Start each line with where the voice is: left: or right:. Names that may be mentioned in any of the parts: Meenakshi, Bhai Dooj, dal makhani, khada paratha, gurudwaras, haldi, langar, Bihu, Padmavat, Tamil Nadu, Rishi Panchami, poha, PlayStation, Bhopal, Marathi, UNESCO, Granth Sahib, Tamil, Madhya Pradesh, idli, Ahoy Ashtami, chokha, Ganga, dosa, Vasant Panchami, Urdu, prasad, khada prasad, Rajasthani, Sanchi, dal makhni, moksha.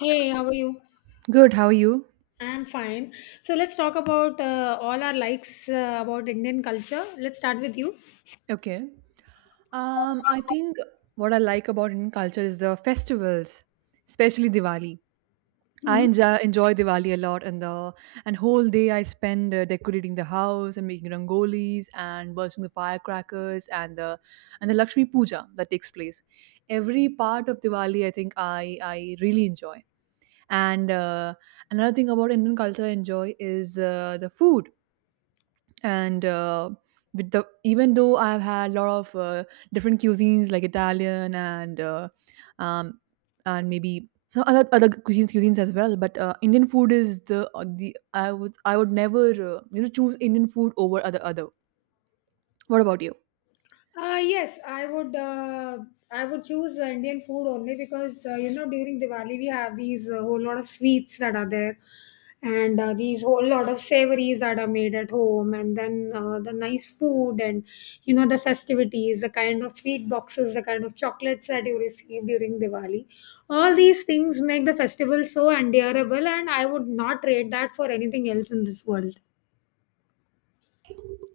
left: Hey, how are you?
right: Good, how are you?
left: I'm fine. So let's talk about all our likes about Indian culture. Let's start with you.
right: Okay. I think what I like about Indian culture is the festivals, especially Diwali. I enjoy Diwali a lot, and the and whole day I spend decorating the house and making rangolis and bursting the firecrackers and the Lakshmi Puja that takes place. Every part of Diwali, I think I really enjoy. And Another thing about Indian culture I enjoy is the food and with the even though I've had a lot of different cuisines like Italian um, and maybe some other cuisines as well, but Indian food is the I would never you know choose Indian food over other. What about you?
left: Yes, I would. I would choose Indian food only because you know during Diwali we have these whole lot of sweets that are there, and these whole lot of savories that are made at home, and then the nice food and you know the festivities, the kind of sweet boxes, the kind of chocolates that you receive during Diwali. All these things make the festival so endurable, and I would not trade that for anything else in this world.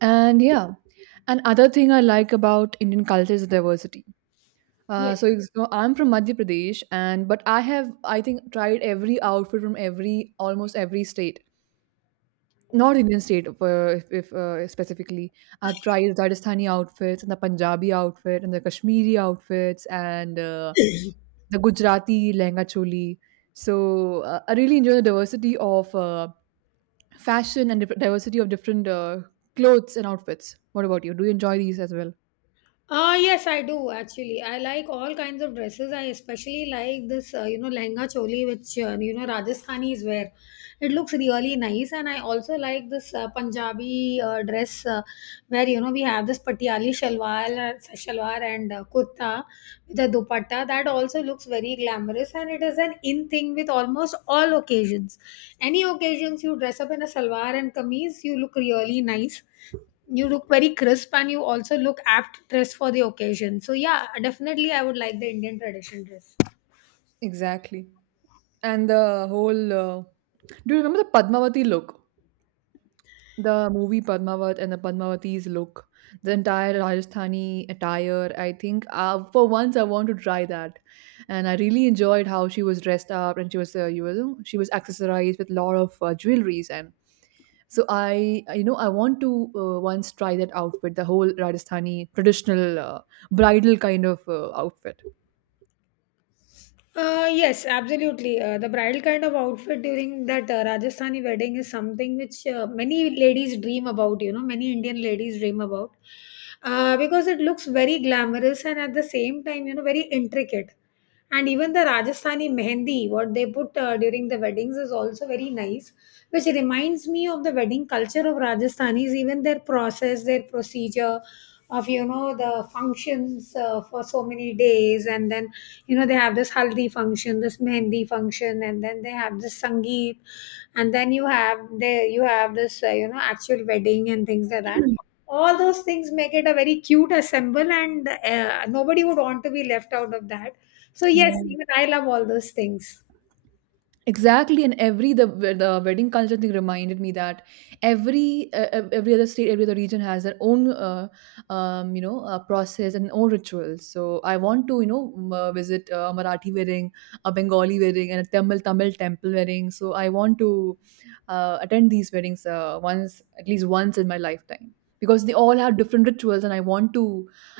right: And yeah, another thing I like about Indian culture is diversity. So I'm from Madhya Pradesh, and but I think tried every outfit from every almost every state. North Indian state, if specifically, I've tried Rajasthani outfits and the Punjabi outfit and the Kashmiri outfits and the Gujarati lehenga choli. So I really enjoy the diversity of fashion and diversity of different clothes and outfits. What about you? Do you enjoy these as well?
left: Yes, I do actually. I like all kinds of dresses. I especially like this, you know, lehenga choli, which, you know, Rajasthanis wear. It looks really nice. And I also like this Punjabi dress where, you know, we have this patiali shalwar, shalwar and kurta, the dupatta that also looks very glamorous, and it is an in thing with almost all occasions. Any occasions you dress up in a salwar and kameez, you look really nice, you look very crisp, and you also look apt dressed for the occasion. So yeah, definitely I would like the Indian tradition dress.
right: Exactly. And the whole. Do you remember the Padmavati look? The movie Padmavat and the Padmavati's look, the entire Rajasthani attire. I think for once I want to try that, and I really enjoyed how she was dressed up and she was you know she was accessorized with a lot of jewelries and so you know I want to once try that outfit, the whole Rajasthani traditional bridal kind of outfit.
left: Yes, absolutely. The bridal kind of outfit during that Rajasthani wedding is something which many ladies dream about, you know, many Indian ladies dream about because it looks very glamorous and at the same time, you know, very intricate. And even the Rajasthani mehendi, what they put during the weddings, is also very nice, which reminds me of the wedding culture of Rajasthanis, even their process, their procedure, of you know the functions for so many days. And then you know they have this haldi function, this mehndi function, and then they have this sangeet, and then you have this you know actual wedding and things like that. All those things make it a very cute assemble, and nobody would want to be left out of that. So yes,
right: Yeah.
left: even I love all those things.
right: Exactly, and every the wedding culture thing reminded me that every other state, every other region has their own you know process and own rituals. So I want to you know visit a Marathi wedding, a Bengali wedding, and a Tamil temple wedding. So I want to attend these weddings once at least once in my lifetime because they all have different rituals, and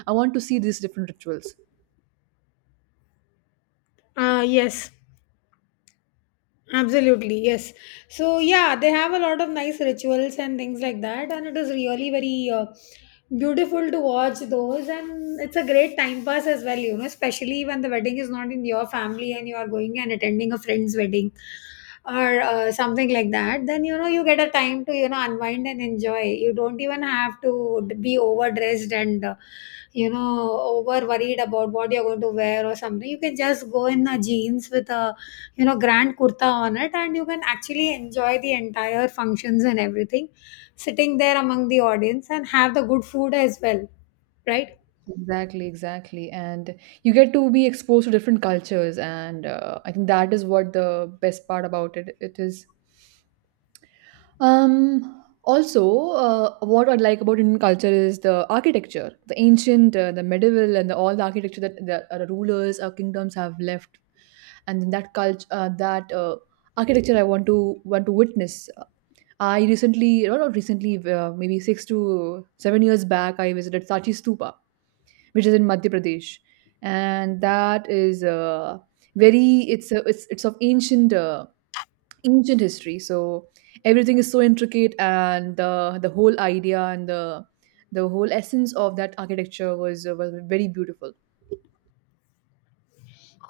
right: I want to see these different rituals.
left: Yes. Absolutely, yes. So yeah, they have a lot of nice rituals and things like that, and it is really very beautiful to watch those, and it's a great time pass as well. You know, especially when the wedding is not in your family and you are going and attending a friend's wedding or something like that. Then you know you get a time to you know unwind and enjoy. You don't even have to be overdressed and you know over worried about what you're going to wear or something. You can just go in a jeans with a you know grand kurta on it, and you can actually enjoy the entire functions and everything, sitting there among the audience and have the good food as well, right?
right: Exactly. And you get to be exposed to different cultures, and I think that is what the best part about it is. Also, what I like about Indian culture is the architecture, the ancient, the medieval, and the, all the architecture that the our rulers, our kingdoms have left, and then that culture, that architecture, I want to witness. I recently, no, not recently, maybe 6 to 7 years back, I visited Sachi Stupa which is in Madhya Pradesh, and that is very it's of ancient history. So everything is so intricate, and the whole idea and the whole essence of that architecture was very beautiful.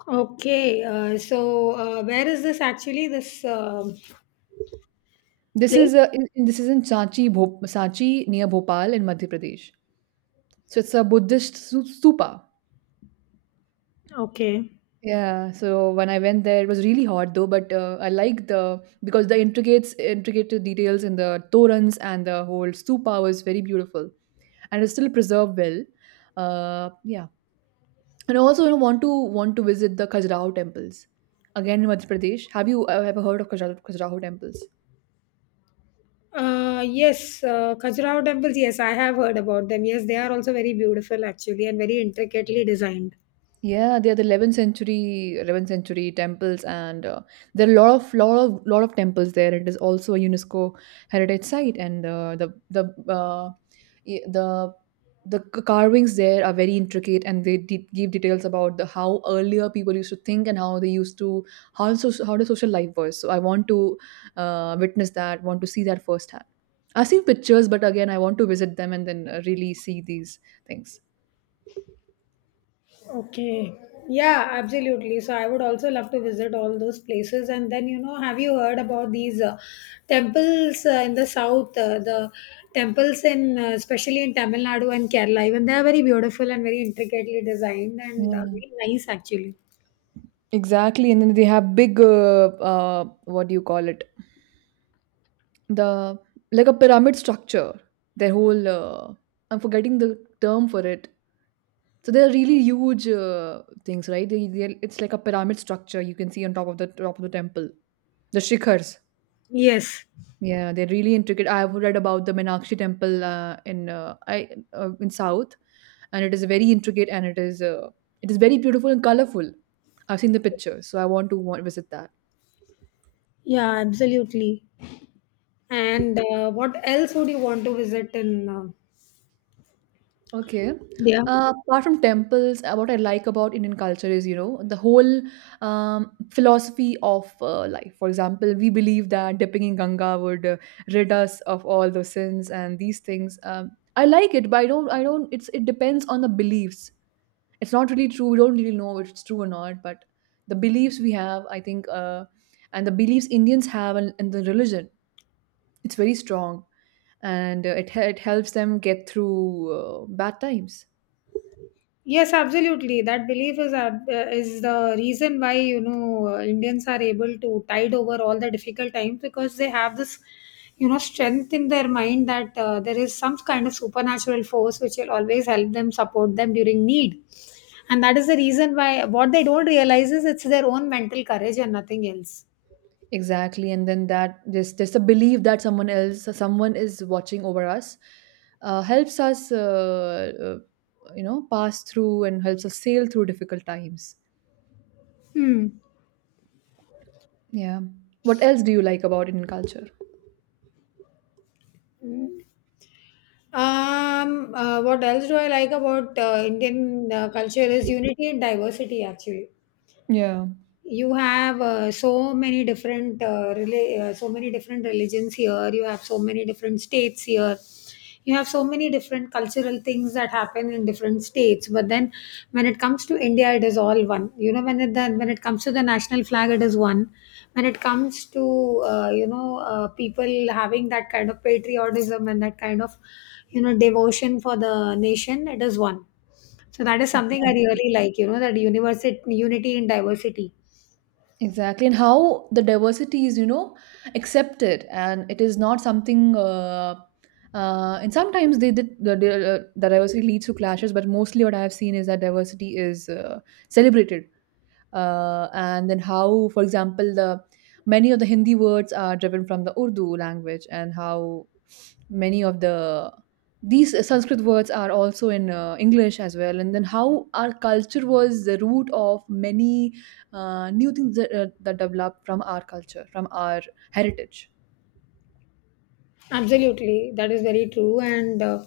left: Okay, so where is this actually, this
right: This
left: place?
right: is this is in Sanchi near Bhopal in Madhya Pradesh. So it's a Buddhist stupa.
left: Okay,
right: Yeah, so when I went there, it was really hot though, but I like the because the intricate details in the torans and the whole stupa was very beautiful and it's still preserved well. Uh, yeah, and also you know, want to visit the Khajuraho temples again in Madhya Pradesh. Have you ever heard of Khajuraho temples?
left: yes, Khajuraho temples. Yes, I have heard about them. Yes, they are also very beautiful actually and very intricately designed.
right: Yeah, they are the 11th century temples, and there are a lot of temples there. It is also a UNESCO heritage site, and the uh, y- the the c- carvings there are very intricate, and give details about the how earlier people used to think and how they used to how the social life was. So I want to witness that, want to see that firsthand. I've seen pictures, but again, I want to visit them and then really see these things.
left: Okay. Yeah, absolutely. So I would also love to visit all those places. And then, you know, have you heard about these temples in the south? The temples in, especially in Tamil Nadu and Kerala, even they are very beautiful and very intricately designed and
right: Yeah.
left: very nice, actually.
right: Exactly, and then they have big, what do you call it? The Like a pyramid structure. Their whole, uh, I'm forgetting the term for it. So they're really huge things, right? They it's like a pyramid structure you can see on top of the temple. The shikhars.
left: Yes.
right: Yeah, they're really intricate. I've read about the Meenakshi temple in South, and it is very intricate and it is very beautiful and colorful. I've seen the pictures, so I want to visit that.
left: Yeah, absolutely. And what else would you want to visit in
right: Okay.
left: India?
right: Apart from temples, what I like about Indian culture is, you know, the whole philosophy of life. For example, we believe that dipping in Ganga would rid us of all those sins and these things. I like it, but I don't. I don't. It depends on the beliefs. It's not really true. We don't really know if it's true or not. But the beliefs we have, I think, and the beliefs Indians have, and the religion it's very strong and it helps them get through bad times.
left: Yes, absolutely. That belief is is the reason why you know Indians are able to tide over all the difficult times, because they have this you know strength in their mind that there is some kind of supernatural force which will always help them, support them during need, and that is the reason why what they don't realize is it's their own mental courage and nothing else.
right: Exactly. And then that this just the belief that someone is watching over us helps us you know pass through and helps us sail through difficult times.
left: Hmm.
right: Yeah. What else do you like about Indian culture?
left: What else do I like about Indian culture is unity and diversity. Actually,
right: Yeah,
left: you have so many different so many different religions here, you have so many different states here, you have so many different cultural things that happen in different states. But then when it comes to India, it is all one. You know, when it comes to the national flag, it is one. When it comes to you know people having that kind of patriotism and that kind of you know devotion for the nation, it is one. So that is something I
right: exactly.
left: really like, you know, that university unity in diversity.
right: Exactly, and how the diversity is, you know, accepted, and it is not something. And sometimes the diversity leads to clashes, but mostly what I have seen is that diversity is celebrated. And then how, for example, the many of the Hindi words are driven from the Urdu language, and how many of these Sanskrit words are also in English as well, and then how our culture was the root of many new things that developed from our culture, from our heritage.
left: Absolutely, that is very true, and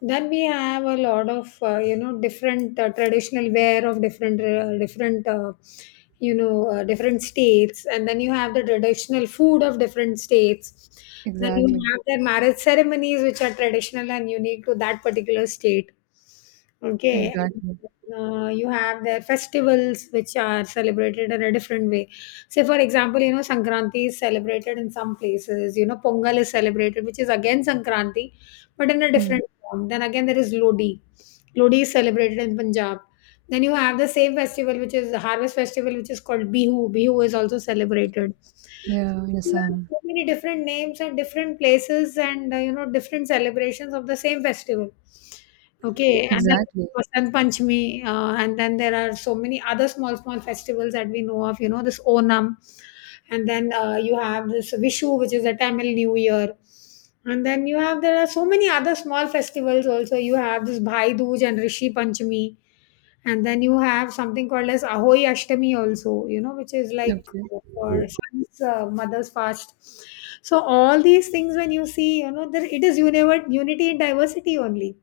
left: then we have a lot of you know different traditional wear of different different you know different states, and then you have the traditional food of different states. Then you
right: Exactly.
left: have their marriage ceremonies, which are traditional and unique to that particular state. Okay,
right: Exactly.
left: you have their festivals, which are celebrated in a different way. Say, for example, you know, Sankranti is celebrated in some places, you know, Pongal is celebrated, which is again Sankranti, but in a
right: Hmm.
left: different form. Then again, there is Lodi. Lodi is celebrated in Punjab. Then you have the same festival, which is the harvest festival, which is called Bihu. Bihu is also celebrated.
right: Yeah.
left: There
right: Yes.
left: are so many different names and different places, and you know, different celebrations of the same festival. Okay, and then
right: Exactly.
left: Vasant Panchami, and then there are so many other small, small festivals that we know of, you know, this Onam, and then you have this Vishu, which is the Tamil New Year. And then you have, there are so many other small festivals also. You have this Bhai Dooj and Rishi Panchami. And then you have something called as Ahoy Ashtami also, you know, which is like
right: Okay.
left: for son's mother's fast. So all these things, when you see, you know, there, it is unity in diversity only.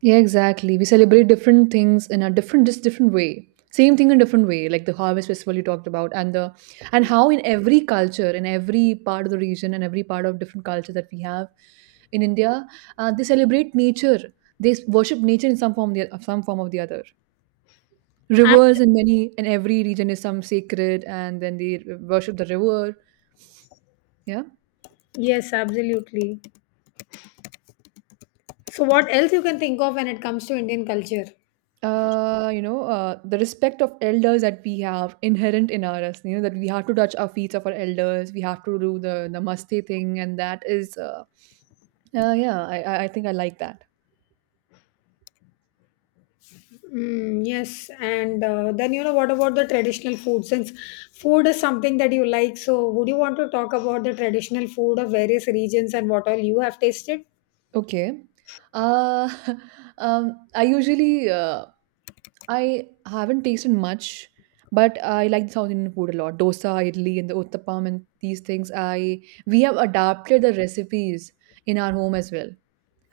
right: Yeah, exactly. We celebrate different things in a different, just different way. Same thing in different way, like the harvest festival you talked about, and how in every culture, in every part of the region, and every part of different culture that we have in India, they celebrate nature. They worship nature in some form, the some form of the other.
left: Ab-
right: Rivers in many in every region is some sacred, and then they worship the river. Yeah.
left: Yes, absolutely. So, what else you can think of when it comes to Indian culture?
right: The respect of elders that we have inherent in us, you know, that we have to touch our feet of our elders, we have to do the namaste thing, and that is, yeah, I think I like that.
left: Mm, yes, and then you know what about the traditional food? Since food is something that you like, so would you want to talk about the traditional food of various regions and what all you have tasted?
right: Okay. Uh, I usually, I haven't tasted much, but I like the South Indian food a lot. Dosa, idli, and the uttapam and these things. I we have adapted the recipes in our home as well.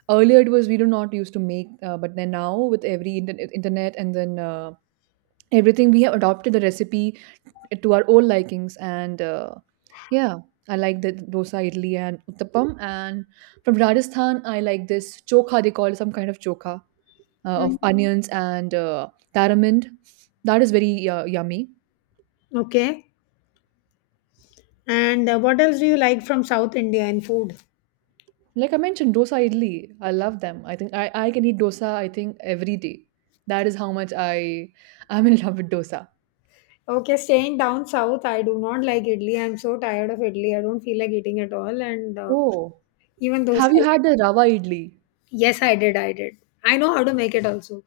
right: Earlier it was we do not used to make, but then now with every internet and then everything, we have adopted the recipe to our own likings. And yeah, I like the dosa, idli, and uttapam. And from Rajasthan, I like this chokha. They call some kind of chokha
left: Mm.
right: of onions and tamarind. That is very yummy.
left: Okay, and what else do you like from South India in food?
right: Like I mentioned, dosa, idli. I love them. I can eat dosa. I think every day. That is how much I'm in love with dosa.
left: Okay, staying down south, I do not like idli. I'm so tired of idli. I don't feel like eating at all. And
right: Oh.
left: even those,
right: Have you had the rava idli?
left: yes, I did. I did. I know how to make it also.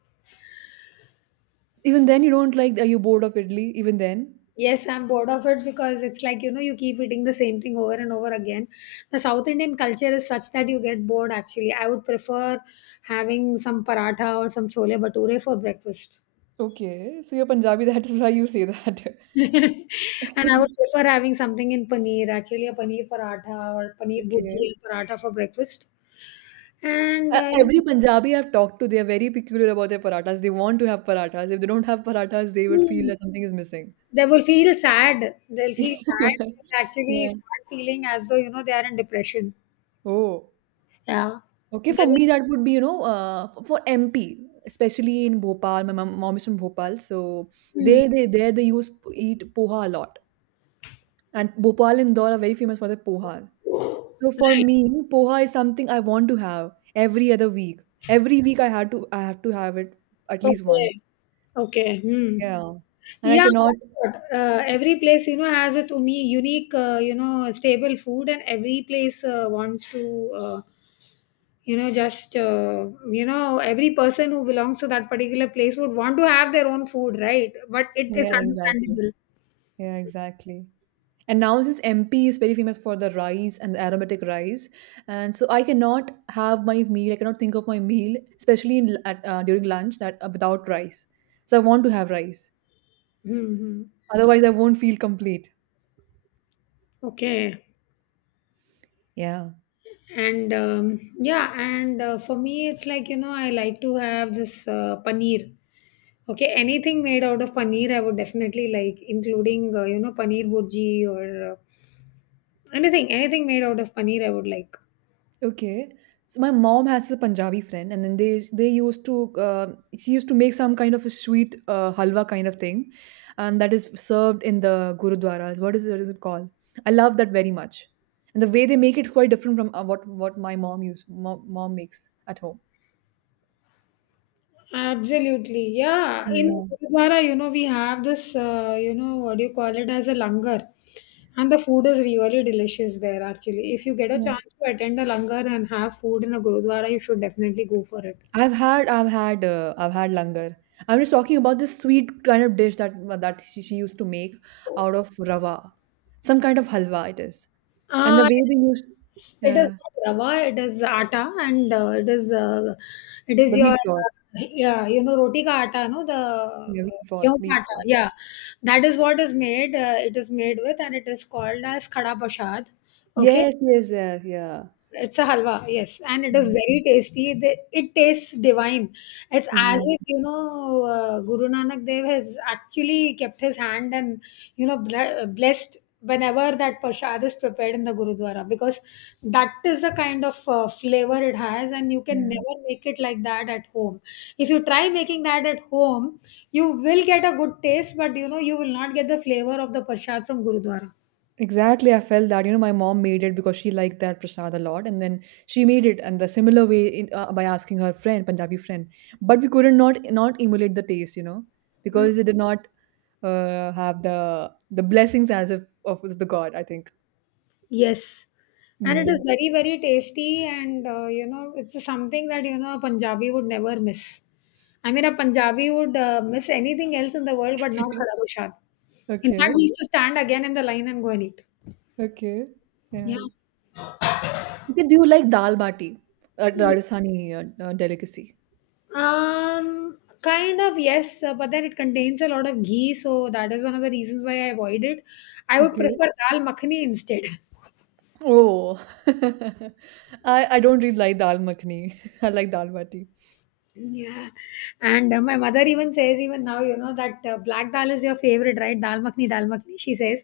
right: Even then you don't like are you bored of idli even then?
left: Yes, I'm bored of it because it's like, you know, you keep eating the same thing over and over again. The South Indian culture is such that you get bored actually. I would prefer having some paratha or some chole bhature for breakfast.
right: Okay. So you're Punjabi, that is why you say that.
left: And I would prefer having something in paneer, actually a paneer paratha or paneer bhurji
right: Okay.
left: and paratha for breakfast. And
right: Every Punjabi I've talked to, they are very peculiar about their parathas. They want to have parathas. If they don't have parathas, they would feel
left: you-
right: that something is missing.
left: they will feel sad. They'll feel sad. They'll actually
right: Yeah.
left: start feeling as though, you know, they are in depression.
right: Oh.
left: Yeah.
right: Okay,
left: They
right: for me that would be, you know, for MP, especially in Bhopal. Mom is from Bhopal, so
left: Hmm.
right: they there they use eat poha a lot. And Bhopal and Indore are very famous for the poha. So for me, poha is something I want to have every other week. Every week I had to I have to have it at least once.
left: Okay. Hmm.
right: Yeah. And I
left: Yeah,
right: cannot
left: that's what. Every place, you know, has its unique, you know, stable food, and every place wants to, you know, just, you know, every person who belongs to that particular place would want to have their own food, right? But it is
right: yeah, exactly.
left: understandable.
right: Yeah, exactly. And now since MP is very famous for the rice and the aromatic rice, and so I cannot have my meal. I cannot think of my meal, especially during lunch, that without rice. So I want to have rice.
left: Hmm, hmm.
right: Otherwise, I won't feel complete.
left: Okay.
right: Yeah.
left: And yeah, and for me, it's like, you know, I like to have this paneer. Okay, anything made out of paneer, I would definitely like, including you know paneer burji or uh, anything, anything made out of paneer, I would like.
right: Okay. So my mom has a Punjabi friend, and then they used to uh, she used to make some kind of a sweet halwa kind of thing, and that is served in the gurudwaras. What is it called? I love that very much, and the way they make it is quite different from what my mom makes at home.
left: Absolutely, yeah. In
right: Yeah,
left: Gurudwara, you know, we have this, you know, what do you call it, as a langar, and the food is really delicious there. Actually, if you get a
right: yeah.
left: chance to attend a langar and have food in a Gurudwara, you should definitely go for it.
right: I've had langar. I'm just talking about this sweet kind of dish that she used to make out of rava, some kind of halwa it is, and the
left: Uh,
right: way they used.
left: it
right: Yeah.
left: is not rava, it is atta, and it is
right: The
left: your
right: wheat flour.
left: yeah, you know roti ka atta, no the
right: Yeah, wheat flour,
left: गेहूं का
right: wheat
left: आटा,
right: flour.
left: yeah, that is what is made. It is made with, and it is called as khada prasad. Okay,
right: Yes, yes, yes, yeah.
left: it's a halwa, yes, and it is
right: Mm,
left: very tasty. It tastes divine. It's as if
right: exactly.
left: you know Guru Nanak Dev has actually kept his hand and you know blessed whenever that prasad is prepared in the Gurudwara, because that is the kind of flavor it has, and you can
right: Yeah.
left: never make it like that at home. If you try making that at home, you will get a good taste, but you know you will not get the flavor of the prasad from Gurudwara.
right: Exactly. I felt that, you know, my mom made it because she liked that prasad a lot. And then she made it and the similar way in, by asking her friend, Punjabi friend. But we couldn't not emulate the taste, you know, because it did not have the blessings as if of the God, I think.
left: Yes,
right: Hmm,
left: and it is
right: yeah.
left: very, very tasty, and it's something that a Punjabi would never miss. I mean, a Punjabi would miss anything else in the world, but not Kadabu Shad. In fact,
right: Okay.
left: we used to stand again in the line and go and eat.
right: Okay.
left: Yeah.
right: Yeah. Okay. Do you like dal bati, a Rajasthani delicacy?
left: Kind of, yes, but then it contains a lot of ghee, so that is one of the reasons why I avoid it. I would
right: Okay.
left: prefer dal makhani instead.
right: Oh, I don't really like dal makhni. I like dal bati.
left: Yeah, and my mother even says, even now, that black dal is your favorite, right? Dal makhni, she says.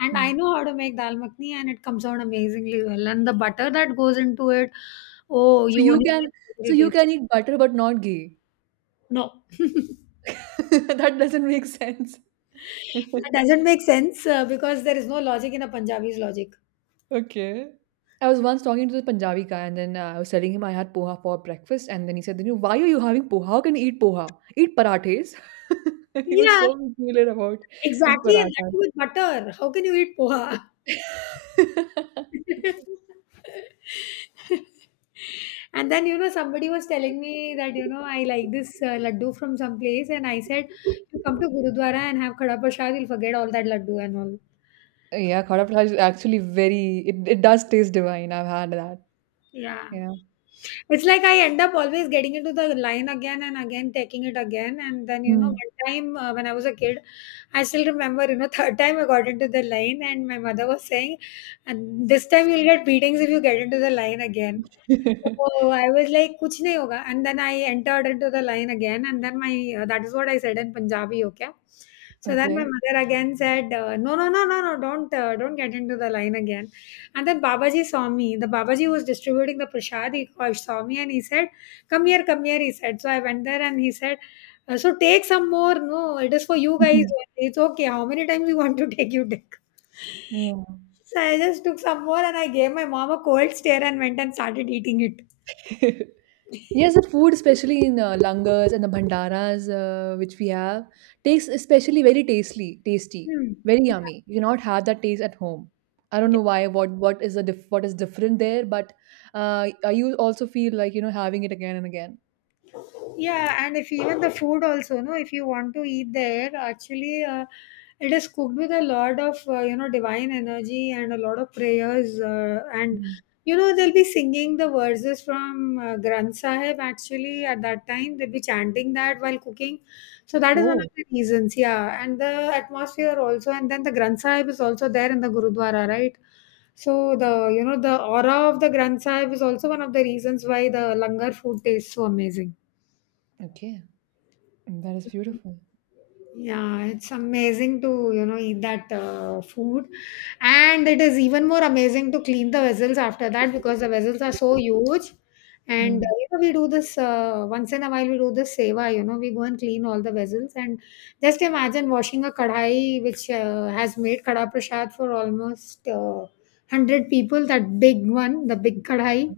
left: And I
right: Hmm.
left: know how to make dal makhni, and it comes out amazingly well. And the butter that goes into it, oh,
right: So
left: you
right: you
left: only
right: can
left: get buttery
right: so you
left: taste.
right: can eat butter but not ghee.
left: No, that
right: That doesn't make sense.
left: doesn't make sense because there is no logic in a Punjabi's logic.
right: Okay. I was once talking to this Punjabi guy, and then I was telling him I had poha for breakfast, and then he said, "You know, why are you having poha? How can you eat poha? Eat parathas." He was
left: Yeah,
right: so peculiar about his
left: exactly. And that
right: parathas.
left: too with butter. How can you eat poha?
right: Okay.
left: And then, somebody was telling me that, I like this laddu from some place. And I said, you come to Gurudwara and have Khada Prasad, you'll forget all that laddu and all.
right: Yeah, khada paratha is actually very. It does taste divine. I've had that.
left: Yeah.
right: Yeah.
left: It's like I end up always getting into the line again and again, taking it again. And then,
right: Mm.
left: one time when I was a kid, I still remember, third time I got into the line and my mother was saying, and this time you'll get beatings if you get into the line again. So I was like, "Kuch nahi hoga." And then I entered into the line again, and then my that is what I said in Punjabi, okay? So then my
right: Okay.
left: mother again said, "No, no, no, no, no, don't get into the line again." And then Babaji saw me. The Babaji was distributing the prasad. Saw me and he said, "Come here, come here." He said. So I went there and he said, "So take some more. No, it is for you guys.
right: Mhm.
left: It's okay. How many times you want to take? You take."
right: Yeah.
left: So I just took some more and I gave my mom a cold stare and went and started eating it.
right: Yes, the food, especially in langars and the bhandaras, which we have, tastes especially very tasty, tasty,
left: 嗯，
right: very yummy. You cannot have that taste at home. I don't
left: 你。
right: know why. What is different there? But you also feel like you know having it again and again.
left: Yeah, and if even the food also, no, if you want to eat there, actually, it is cooked with a lot of divine energy and a lot of prayers, and
right: Mm.
left: they'll be singing the verses from Granth Sahib. Actually, at that time they'll be chanting that while cooking, so that is one of
right: Oh,
left: the reasons. Yeah, and the atmosphere also, and then the Granth Sahib is also there in the Gurudwara, right? So the the aura of the Granth Sahib is also one of the reasons why the langar food tastes so amazing.
right: okay. Mm, that is beautiful.
left: Yeah, it's amazing to, eat that food. And it is even more amazing to clean the vessels after that because the vessels are so huge. And,
right: Mm.
left: we do this once in a while, we do this seva, we go and clean all the vessels. And just imagine washing a kadhai which has made kadha prasad for almost 100 people, that big one, the big kadhai.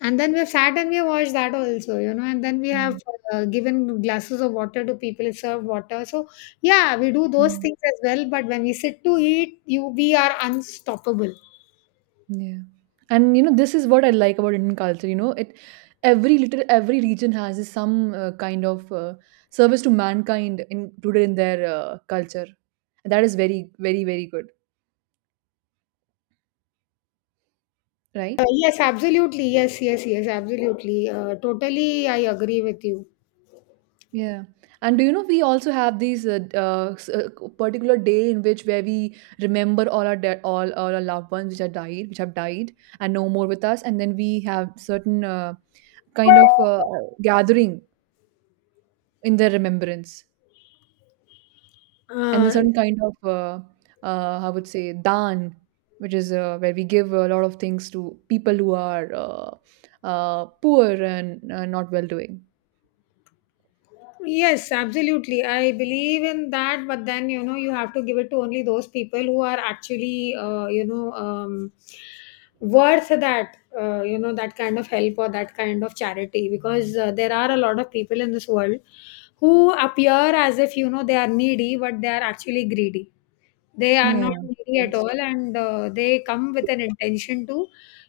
left: And then we have sat and we have watched that also, and then we have given glasses of water to people, served water. So, yeah, we do
right: Yeah.
left: those things as well. But when we sit to eat, you we are unstoppable.
right: Yeah. And you know, this is what I like about Indian culture. You know, it every little every region has this some kind of service to mankind included in their culture. That is very, very, very good, right?
left: Yes, absolutely. Yes, yes, yes, absolutely. Totally, I agree with you.
right: Yeah. And do you know we also have these particular day in which where we remember all all our loved ones which are died, which have died and no more with us, and then we have certain kind of gathering in their remembrance. And a
left: Uh,
right: certain kind of I would say dan, which is where we give a lot of things to people who are poor and not well doing.
left: Yes, absolutely. I believe in that, but then you know you have to give it to only those people who are actually worth that that kind of help or that kind of charity because there are a lot of people in this world who appear as if they are needy but they are actually greedy, they are not
right: Yeah,
left: needy at
right: that's
left: all,
right: true.
left: and they come with an intention to,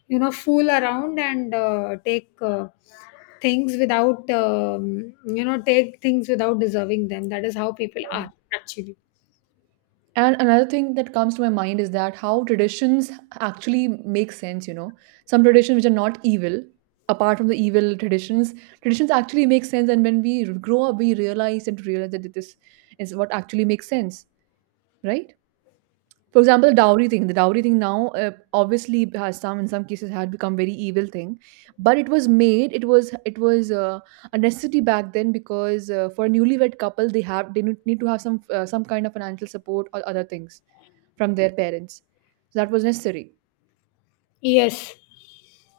left: fool around and take things without, take things without deserving them. That is how people
right: Yeah.
left: are actually.
right: And another thing that comes to my mind is that how traditions actually make sense, you know. Some traditions which are not evil, apart from the evil traditions, traditions actually make sense. And when we grow up, we realize and realize that this is what actually makes sense, right? For example, the dowry thing. The dowry thing now obviously has some in some cases had become very evil thing, but it was made. It was a necessity back then because for a newlywed couple they have they need to have some kind of financial support or other things from their parents. So that was necessary.
left: Yes.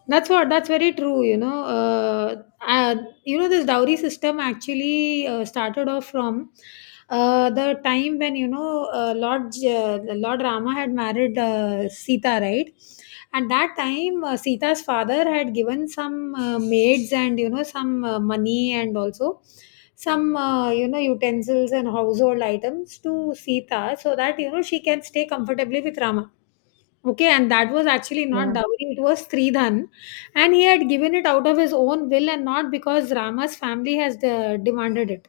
left: That's what. That's very true. You know, this dowry system actually started off from the time when Lord Lord Rama had married Sita, right? At that time, Sita's father had given some maids and some money and also some utensils and household items to Sita so that she can stay comfortably with Rama. Okay, and that was actually not
right: Yeah.
left: dowry, it was Sridhan. And he had given it out of his own will and not because Rama's family has de- demanded it.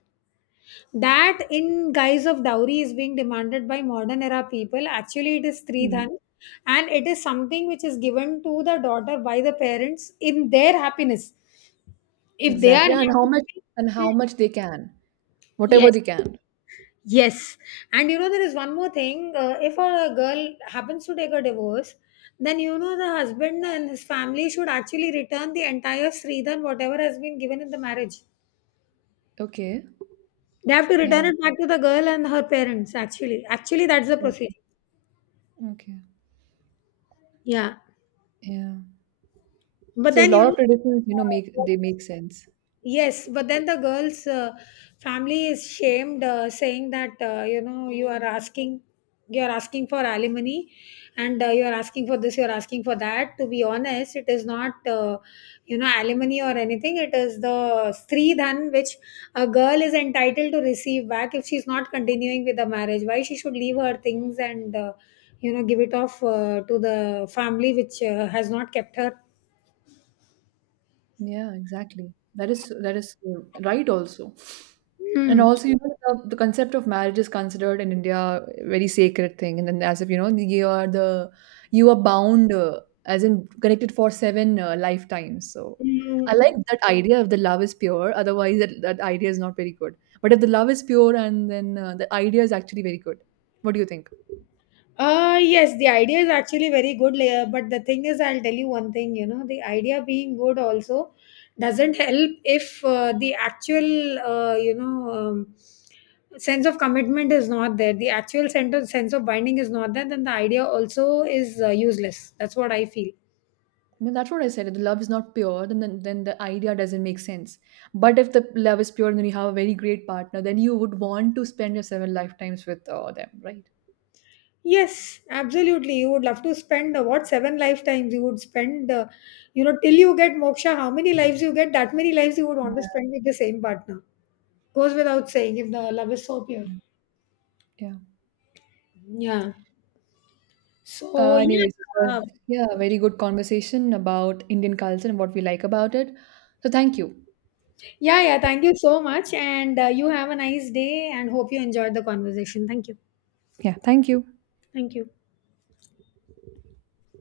left: That, in guise of dowry, is being demanded by modern era people. Actually, it is
right: Mm.
left: Sridhan. And it is something which is given to the daughter by the parents in their happiness. If they are
right: Exactly. And how
left: happy,
right: much and
left: Hmm.
right: how much they can, whatever
left: yes.
right: they can.
left: Yes. And you know, there is one more thing. If a girl happens to take a divorce, then you know the husband and his family should actually return the entire Sridhan, whatever has been given in the marriage.
right: Okay.
left: They have to return
right: Yeah.
left: it back to the girl and her parents, actually. Actually, that's the procedure.
right: Okay.
left: Yeah.
right: Yeah.
left: But
right: So a
left: then,
right: lot of traditions, you know, make
left: uh,
right: they make sense.
left: yes, but then the girl's family is shamed, saying that you are asking for alimony, and you are asking for this, you are asking for that. To be honest, it is not alimony or anything. It is the sri dhan which a girl is entitled to receive back if she's not continuing with the marriage. Why she should leave her things and give it off to the family which has not kept her.
right: Yeah, exactly. That is right also.
left: Hmm.
right: And also, you know, the concept of marriage is considered in India a very sacred thing. And then as if, you know, you are the you are bound as in connected for seven lifetimes. So I like that idea if the love is pure. Otherwise, that, that idea is not very good. But if the love is pure and then the idea is actually very good. What do you think?
left: Yes, the idea is actually very good, but the thing is, I'll tell you one thing, you know, the idea being good also doesn't help if the actual, sense of commitment is not there, the actual sense of binding is not there, then the idea also is useless. That's what I feel.
right: I mean, that's what I said. If the love is not pure, then the idea doesn't make sense. But if the love is pure and then you have a very great partner, then you would want to spend your seven lifetimes with them, right?
left: Yes, absolutely. You would love to spend what 7 lifetimes you would spend, till you get moksha, how many lives you get, that many lives you would want to
right: Yeah.
left: spend with the same partner. Goes without saying if the love is so pure.
right: Yeah.
left: Yeah. So, yeah.
right: Anyways, it was
left: uh,
right: yeah, a very good conversation about Indian culture and what we like about it. So thank you.
left: Yeah, yeah. Thank you so much. And you have a nice day and hope you enjoyed the conversation. Thank you.
right: Yeah, thank you.
left: Thank you.